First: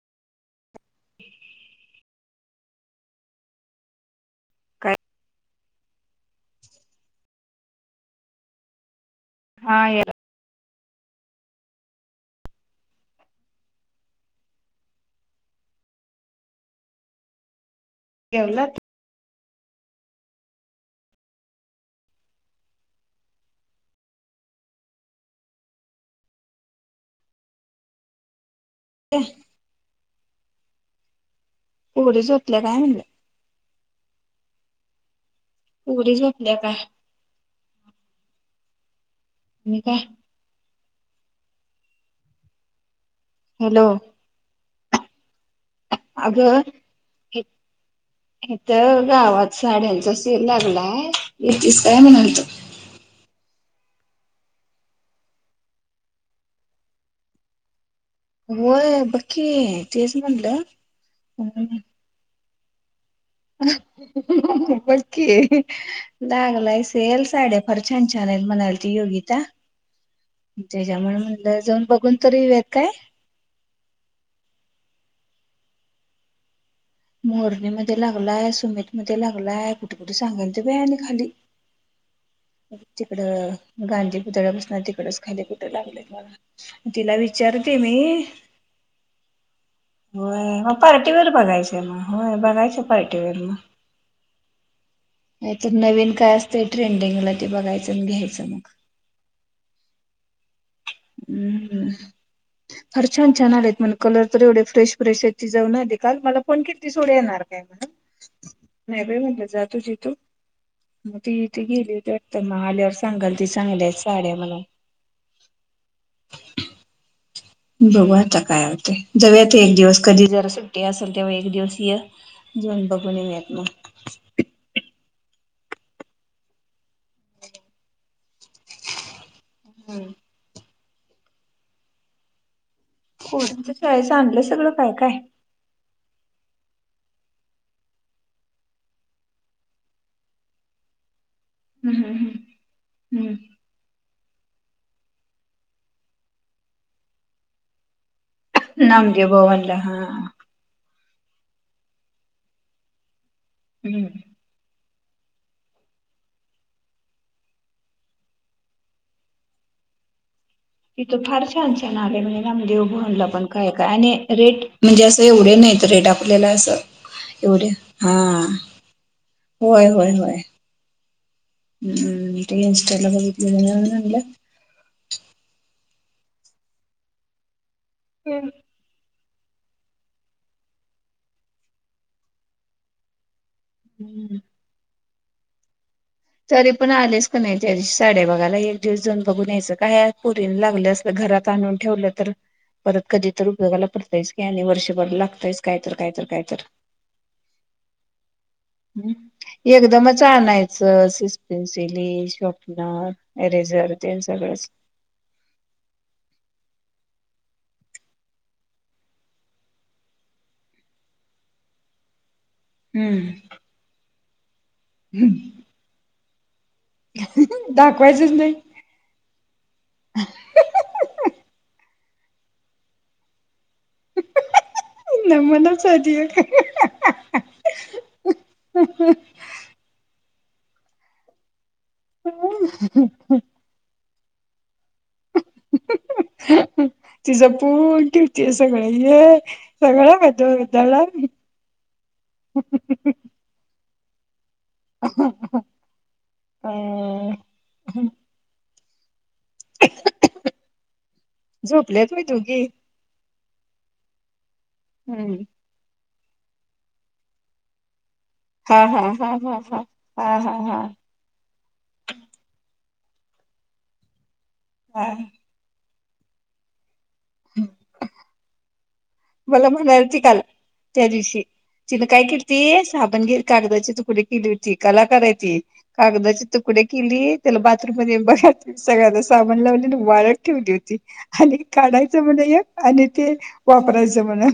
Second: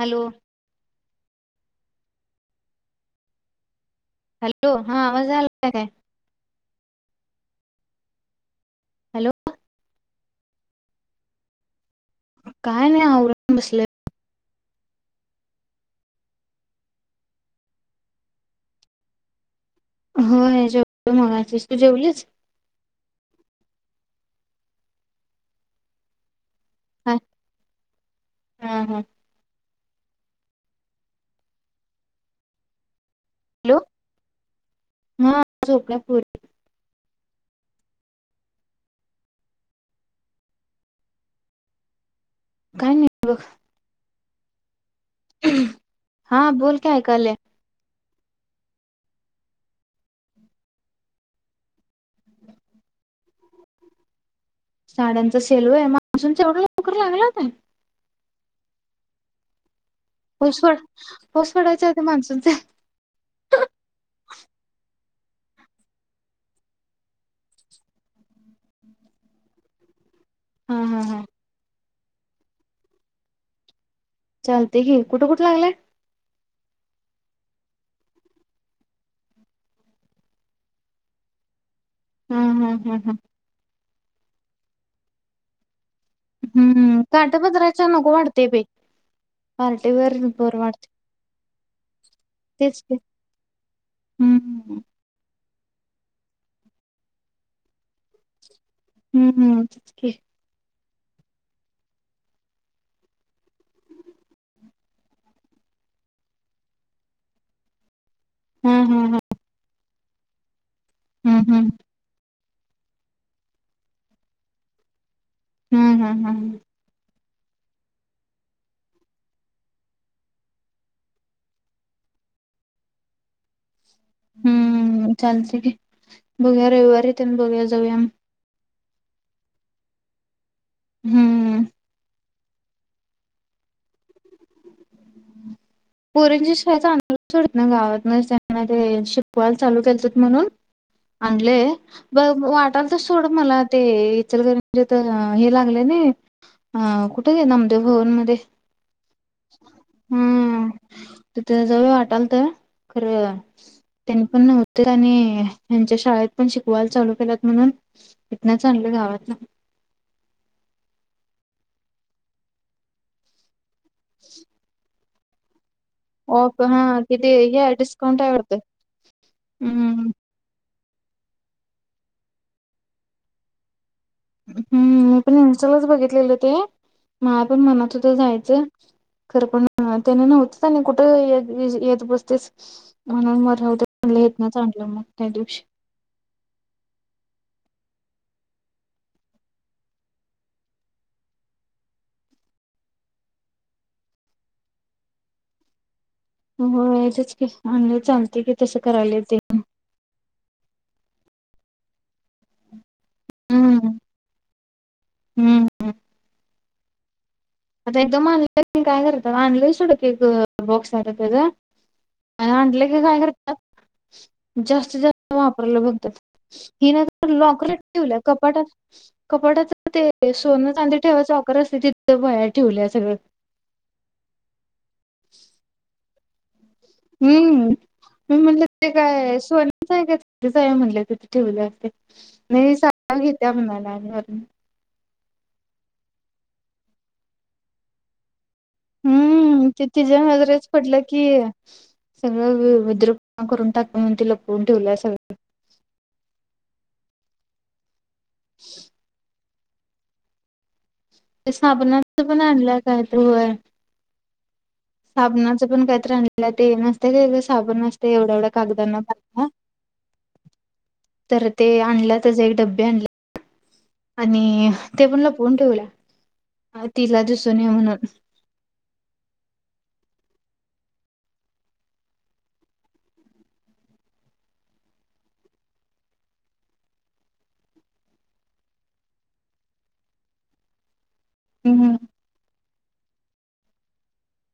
Hello! [inaudible] Hello, काय? हा आवाज आला का काय? हॅलो! हा याला काय नाही आवरून बसले. जेवलात? हो जेवले मगाशीच, तू जेवलीस? हा हां हा. [unintelligible] पोरी झोपल्या काय. हॅलो. हा झोपल्या पोरी झोपल्या काय. नाही काय नाही. बघ हॅलो. [unintelligible] आग हा बोल काय ऐकायले इथ गावात साड्यांचा सेल लागलाय. येतीस काय म्हणालतो. साड्यांचं सेल होय. मग अजून तेवढ्या लवकर लागला का? होय बघ की. तेच पाऊस म्हणलं पड, पाऊस पडायच्या आधी माणस [unintelligible] बघकी, लागलाय सेल साड्या फार छान छान आहेत, म्हणालती योगीता. हा हा त्याच्यामुळे हा म्हटल जाऊन बघून तरी येऊयात काय? चालतय की. कुठं, कुठे लागलंय? मोरणीमध्ये लागलाय, सुमित मध्ये लागलाय, कुठे कुठे सांगालती बाई आणि खाली हा हा हा हा तिकड गांधी पुतळ्या पसण तिकडच खाली कुठ लागलंय काय माहित? हम्म तिला काटा विचारते मी पार्टी वेयर होय मग पार्टीवेअर बघायचे, मग होय बघायचे पार्टीवेअर मग. हम्म हम्म. नाही तर नवीन काय असतय ट्रेंडिंगला ते बघायचं आणि घ्यायचं मग. हं- हं. हम्म. फार छान छान आले आहेत म्हण कलर तर एवढे फ्रेश फ्रेश आहेत, ती जाऊन आली काल, मला फोन केलती सोड येणार काय म्हणून. हा नाही हा बाई हा म्हटलं जा तुजी तु, मग ती हम्म ती हम्म गेली होती. त्यांना आल्यावर सांगालती, चांगल्या हायत साड्या म्हणून. हम्म-हम्म-हम्म. बघू आता काय होतय. जावुया ते एक दिवस कधी जरा सुट्टी असेल तेव्हा एक दिवस ये. जाऊन बघून येउया मग. हम्म चालतय घे. बघुया रविवारी तेन बघुया जाऊया मग. [unintelligible] हम्म. पोरीच्या शाळेच आणलंय सगळं काय-काय. पोरींची शाळेच गावात न त्यांना ते शिकवायला चालू केलतीत म्हणून, आणलय. बघ वाटालत सोड मला ते इचलकरंजी तिथं हे लागलंय नाही. अ कुठ ग नामदेव भवन मध्ये. नामदेव भवनला हा. हम्म तिथं जवळ वाटालत खरं त्यानी तिथं पण नव्हत. त्यांनी, हेच्या शाळेत पण शिकवायला चालू केल्यात म्हणून इथंनच आनलोय गावातन. तिथं फार छान -छान आलंय म्हणे नामदेवभवनला पण काय, काय आणि रेट म्हणजे अस ते एवढे नाहीत रेट आपल आपल्याला ऑफ अस, हा किती एवढे हे हा, डिस्काउंट आहे वाटतं होय, हम्म होय, होय. हम्म, ते इनस्टाला बघीतलेल म्हणून आणल्यात. हम्म मी पण इन्स्टालाच बघितलेले ते, मला पण मनात होतं जायचं. खरं पण त्यानी नव्हतीत आणि कुठं ये येत बसतीस. म्हणून मग राहुदे म्हनल हम्म. हितंनच आणलं मग त्या दिवशी. तरी पण आलेस कणी त्या दिवशी साडया बघायला, एक दिवस जाऊन बघून या्यायचं काय हाय पुरीन लागल्यास. घरात आणून ठेवलं तर. परत कधी तर उपयोगाला पडतयच की आणि वर्षभर लागतायच काय तर काय तर काय. तर होय तेच की, आणि मग चालतय की तसं करायलोय ते पण. छान आणायच पेन्सिसिली, शॉपनर, इरेझर तेन सगळंच. हम्म हम्म. आता एकदम आणला काय करत्यात आणलं सोडं ते एक बॉक्स आहे त्येजा आणि आण तिनी काय हम्म करत्यात, जास्ती -जास्त वापरायला बगत्यात ती लॉकरला ठेवल्या दाखवायचंच नाही कपाटात कपाटाच ते सोनं चांदीे ठेवायचं लॉकर असतय तिथं व्हया ठेवल्या सगळं. ह, ह नमुनाच हाय ती एक. हम्म, मी म्हटलं ते काय सोन सोन्याच काय चांदीच आहे म्हणले तिथे ठेवल्यास ते, नयी सा घेत्या म्हणाला आणि वरण. ह, ती जपून ठेवं हम्म ते तिच्या नजरेच पडलं की [unintelligible] का करून टाकतीया म्हणून लप ह ह काय [inaudible] ते झोपल्यात व्हय साबणाच पण दोघी आणल्या काय तर होय. हम्म साबणाचं पण कायतर आणलेला, ते नसतय का साबण असतय एवढा- एवढा हा, कागदांना हा, हा, बांधला. हा, हा, हा, हा, हा. तर ते आणला तेज एक डबे आणले आणि ते हा लपऊन ठेवलीया, तिला दिसून नये म्हणून. मला म्हणालती काल त्या दिवशी तिनं काय केलती, साबण घेऊन कागदाची तुकडी केली होती, कलाकार हाय ती. कागदाचे तुकडे केली, त्याला बाथरूम मध्ये भा सगळ्याना साबण लावलेली वाळत ठेवली होती. आणि काढायचं म्हण एक आणि ते वापरायचं म्हण.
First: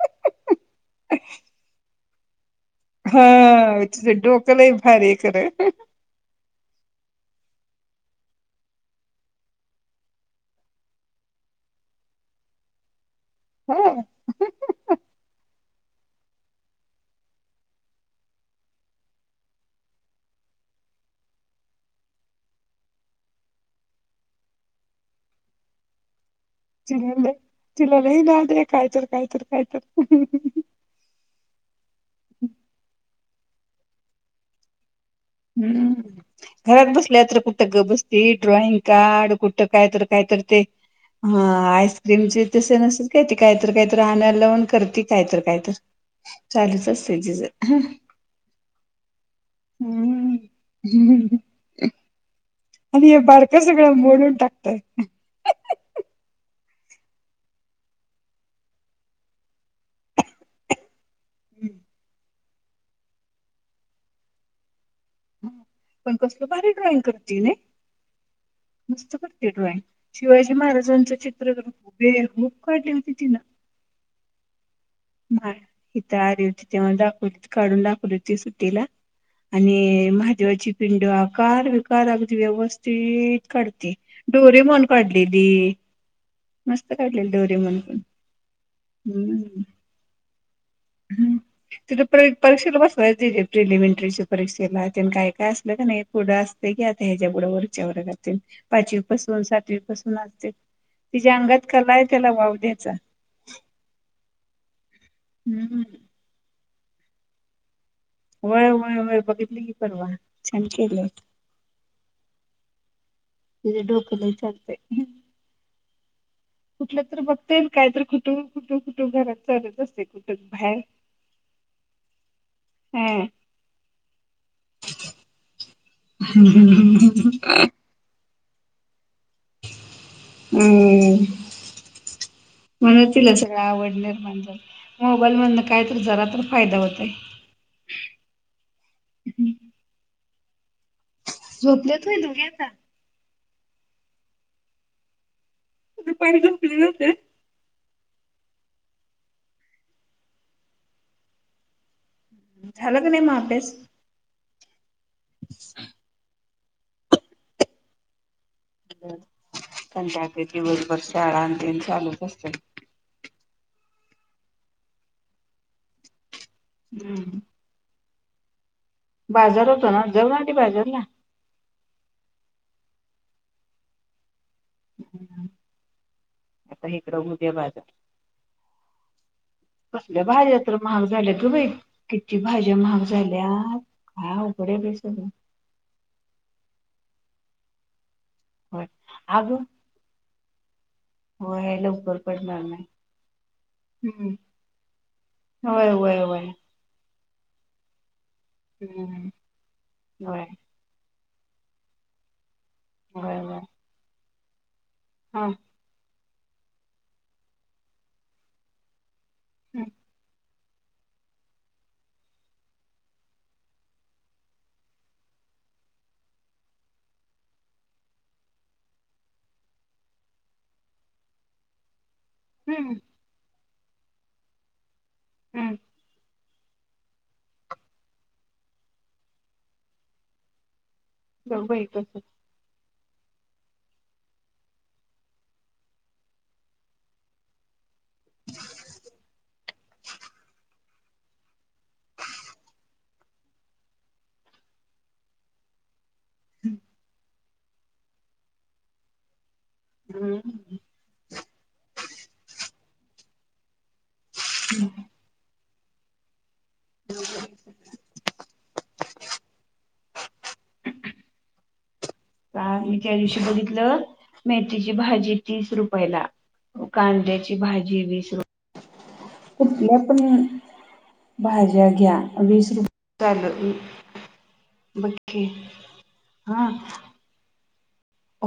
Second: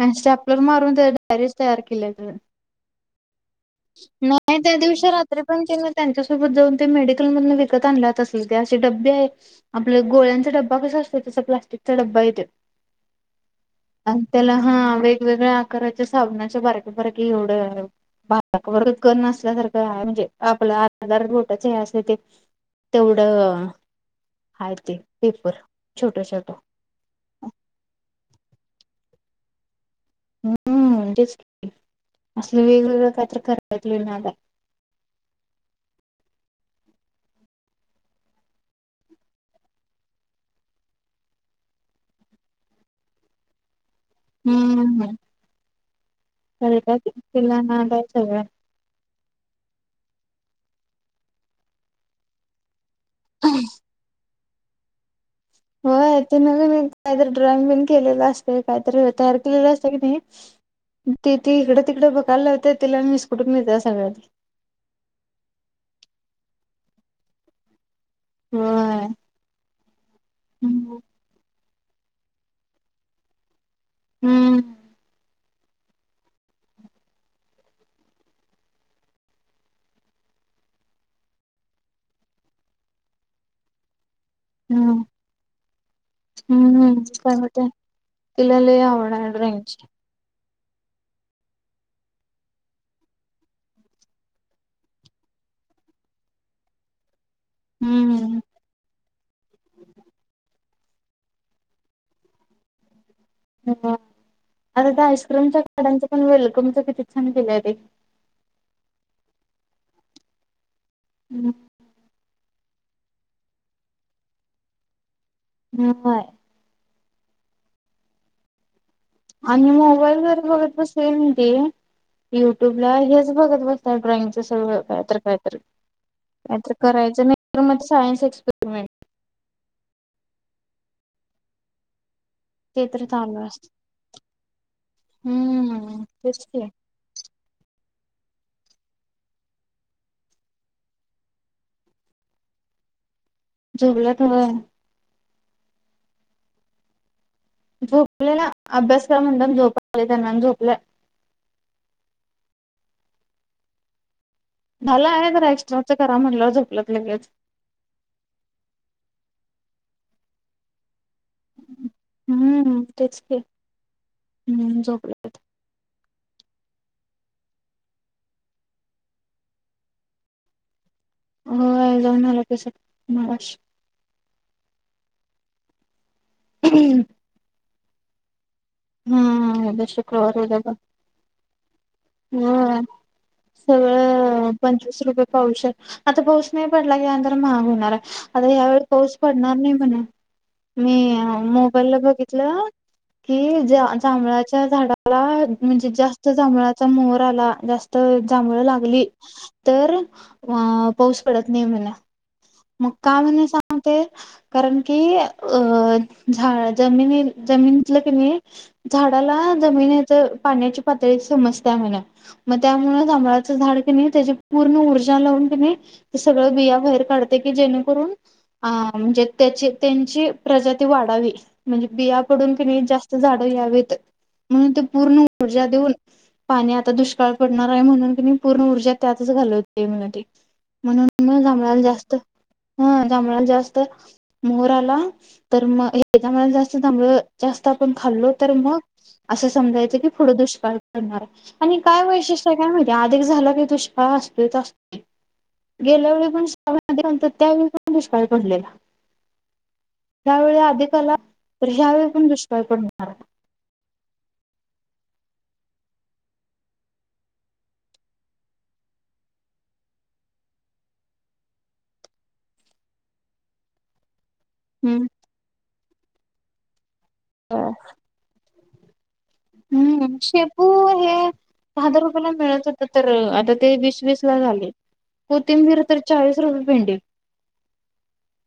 आणि स्टॅपलर मारून त्या डायरीज तयार केल्या ग. हा, तीच डोक लई त्या भारी दिवशी हाय खर. रात्री पण ह, ह. तिन त्यांच्यासोबत जाऊन ते मेडिकल मधून विकत आणल असेल ते असे डबे आहेत. आपलं गोळ्यांचा डबा कसा असतो तसा प्लास्टिकचा ड्बा हाय त्यो. होय. त्याला हा वेगवेगळ्या आकाराच्या साबनाच्या बारकीे बारकी एवढं वरत कण नसल्यासारखं म्हणजे, आपलं आपल बोटाच अस ते तेवढं [inaudible] आहेते [inaudible] पेपर छोट, छोट. चिलाले तिला लय नाद हाय कायतर, कायतर, कायतर ह हुम्म, तेच की असलं वेगवेगळं काय तर कराण्यात लयी नाद हम्म घरात बसलेत तर कुठ गप बसती ड्रॉईंग काढ, कुठ काय कायतर ते हा आईस्क्रीम चे तसे नसेल? कायतर, कायतर आणायला लावून करती हम्म काय तर, काय तर, चालुच आसतय तीच ह हो [inaudible] हम्म, हम्म. आणि हे बारका सगळं मोडून टाकताय हो ते नवी काहीतरी ड्रॉइंग बिन केलेलं असते काहीतरी तयार केलेलं असत की नाही [inaudible] त ती इकडे, तिकडे बघायला लावते तिला मीस कुटुंबी सगळ्यात पण कसल भारी ड्रॉइंग करतेय नाही. होय. मस्त करते ड्रॉइंग शिवाजी हम्म महाराजांचं चित्र हुबे हुब काढली होती ती ना. हम्म. मा हीत आली होती तेव्हा दाखव हो काढून दाखवली होती ना? आणि महादेवाची पिंड आकार, विकार अगदी व्यवस्थित काढते. डोरीमाॅन काढलेली मस्त हम्म काढलेल काय म्हणते डोरीमाॅन पण तिला लय आवड आहे हम्म ड्रॉइंगची हम्म. तिथं परीक्षेला बसवायच तिथे प्रिलिमिंटरीच्या परीक्षेला त्या काय, काय असलं का नाही पुढं असत की ह्याच्या पुढे वरच्यावर जातील हम्म. पाचवी पासन, सातवी पासन असतील तिच्या अंगात कला आहे त्याला वाव द्यायचा. हो आता ते आईस्क्रीमच्या हम्म. काड्यांच पण वेलकमच किती छान केलय ते. होय, होय, होय बघितली की परवा छान केल. हम्म. तिच डोक लयी चालतेय. हय [inaudible] कुठल्या तरी बघतेय काय तर कुटुंब कुटुंब कुटुंब घरात आणि चालत असते मोबाईल कुठं वर बघत बाहेर बसेल दे युट्यूब ला हा हेच बघत बघतात ड्रॉइंगच सगळं कायतर, कायतर नाहीतर करायचं नाही तर म सायन्स एक्सपेरिमेंट हम्म.. ते तर म्हणून तिला चालू सगळं असतंय. आवड निर्माण झाली मोबाईल मधून कायत हम्म जरा तर तेच की फायदा होतय. झोपल्यात बाई दोघी आता. झोपला तोवर दुपारी झोपले होते. झोपलेला अभ्यासकर म्हटल्यावर झोपला आली त्याला झोपलाय. झालं का नाही मा अभ्यास? झाला आहे जरा एक्स्ट्राचं करा म्हटलंवर झोपला लगेच. कंता [unintelligible] तीवज वर्ष आळा अ [unintelligible] हम्म, तेच की हम्म झोपलाय त. हम्म. बाजार होतो ना जऊ ना आी बाजारला. हो जाऊन आला तस मश. आता इकडं हुदबाजार. हम्म. शुक्रवार उद ब महाग झाल्यात गं बाई. किती भाज्या ह महाग झाल्यात काय सगळं. अवघड आहे बाई पंचवीस रुपये सगळं. पाहू शात. आता पाऊस नाही पडला कींतर महाग होणार आता या्यावेेळी होय. पाऊस अगं पडणार नाही म्हणा. मी होय मोबाईल ला लवकर पडणार बघितलं नाही. की. हम्म. जांभळाच्या झाडाला होय म्हणजे होय जास्त होय. जांभळाचा मोर आला जास्त. तर जांभळ लागली हम्म. तर होय अ पाऊस पडत नाही म्हला. मग काम होय नाही होय. सांगते कारण की अ. हा झाड जमिनी जमिनीतलं की नाही झाडाला जमिनीच. पाण्याची पातळी समजत म्हणा. मग त्यामुळेच आंबळाचं झाड कणे त्याची पूर्ण ऊर्जा लावून घणे. ते सगळं बिया बाहेर काढतऽ. जेणेकरून अ म्हणजे त्या त्यांची प्रजाती वाढावी, म्हणजे बियाऽ. डून क नै हम्म जास्त झाड यावीत, म्हणून ते पूर्ण ऊर्जा हम्म देऊनऽ. पाणी आता दुष्काळ पडणार आहे म्हणून कनै पूर्ण ऊर्जा त्यातच घालवतय मनं ते, म्हणूनऽ. म बघ जांभळाला बाई जास्त, कसं हा, जाभळाला जास्त, मोहर आला, तर मग हेज्या महिन्यात जास्त जांभळ जास्त आपण खाल्लो, तर मगऽ. असं समजायचं की पुढं दुष्काळ पडणार आहे. आणि काय वैशिष्ट्य आय काय माहिती, आधिक झाला का दुष्काळ असतोयच असतोय, गेल्या वेळीऽ. ण शंत त्यावेळी पण दुष्काळी पडलेला. हम्म. त्यावेळी अधिकाला रि्यावे पण दुष्काळ पड होणार. हम्. का मी त्या दिवशी बघितलं मेथीची हम्म. भाजी तीस रुपयला कांदे. भाजी विस रूपयऽ. हम्म, शेपू हे दहा भाज्या हजार घ्या रुपयाला मिळत वीस होत, रुप तर आता चालू ते वीस वीस. बघ की कोतीमबीर तर चाळीस रुपये हा पिंडी.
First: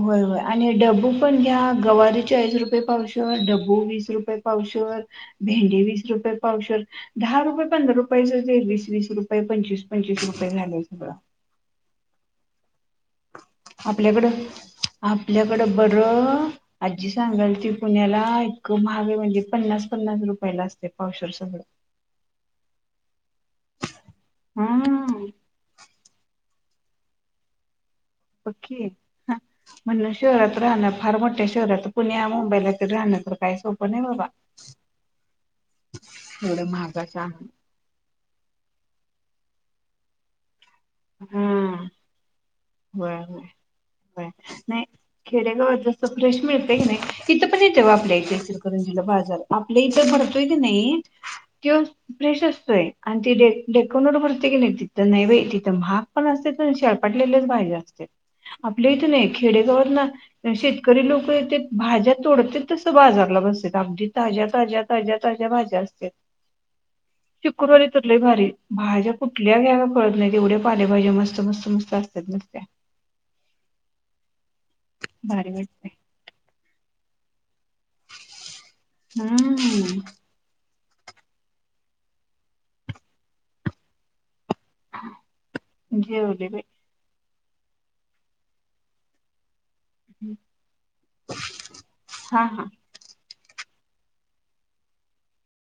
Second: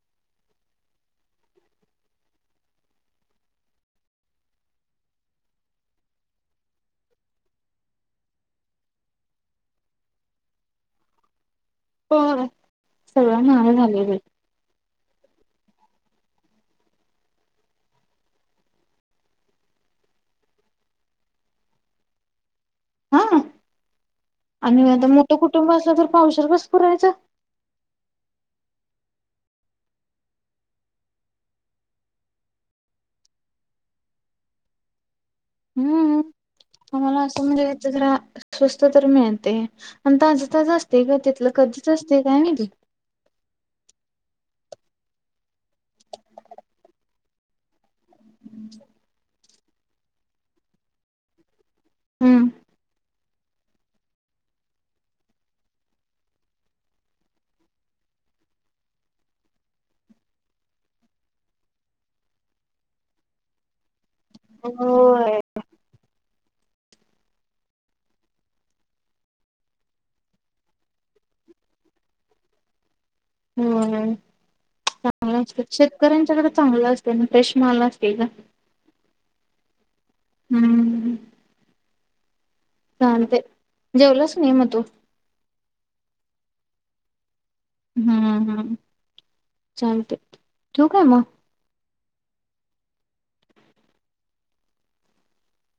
होय होय, आणि डब्बू पण घ्या, गवारी चाळीस रुपये पावशर, डब्बू वीस रुपये पावशर. भेंडी वीस रुपये पावशर. दहा रुपये पंधरा रुपयाच, वीस वीस रुपये पंचवीस पंचवीस रुपये झालेय सगळं. होय, सगळ नाऽ. आपल्याकडं, आपल्याकडं बरंऽ. आजी सांगाल ती पुण्याला, एतक महाग आहे म्हणजे पन्नास पन्नास रुपयाला असतय पावशर सगळं. [unintelligible] हा, आणि आता हम्म मोठं कुटुंब असलं तर पावशर कसं पुरायचं. बगकी, हां. म्हणलं शहरात राहणं, फार मोठ्या शहरात पुण्या मुंबईला तरी राहणं तर काही सोपं नाही बाबा. [unintelligible] हम्म, एवढं महागाचं आमाला आस आणून म्हणजे याच जराऽ. स्वस्त तर मिळतय, आणि ताजं ताजं असतय ग, तिथलं कधीच असतय काय माहीती. वय हय. नाही, खेडेगावात जस फ्रेश मिळतय की नाही, तिथ पण येतोय बा इचलकरंजीला बाजार, आपल इथ भरतोय की नाही त्योच फ्रेश हम्म असतोय. आणि ती डे डेकोनोर भरतोय नाही तिथ, नाही बाई तिथ महाग पण असत्यात आणि शेळपाटलेलेच भाज्या भाज्या असत्यात. आपल्या इथे नाही, खेडेगावात ना शेतकरी लोक येत्यात, भाज्या तोडत्यात तस बाजारला बसत्यात आमच्या इथ. ताज्या ताज्या ताज्या होय ताज्या, भाज्या असत्यात. शुक्रवारी तर लय भारी, भाज्या कुठल्या घ्याव्या कळत नाहीत, एवढ्या पालेभाज्या मस्त मस्त मस्त असत्यात ना. होय, चांगला भारी आस्त्यात वाटतंय शेत कराच्याकडे चांगल असतय, आनी फ्रेश माल असतय ग. हम्म हम्म चालतय, जेवलास नाही मग तू? जेवले बाई. हम्म हम्म, चालतय, ठीवु काय मग. हा हा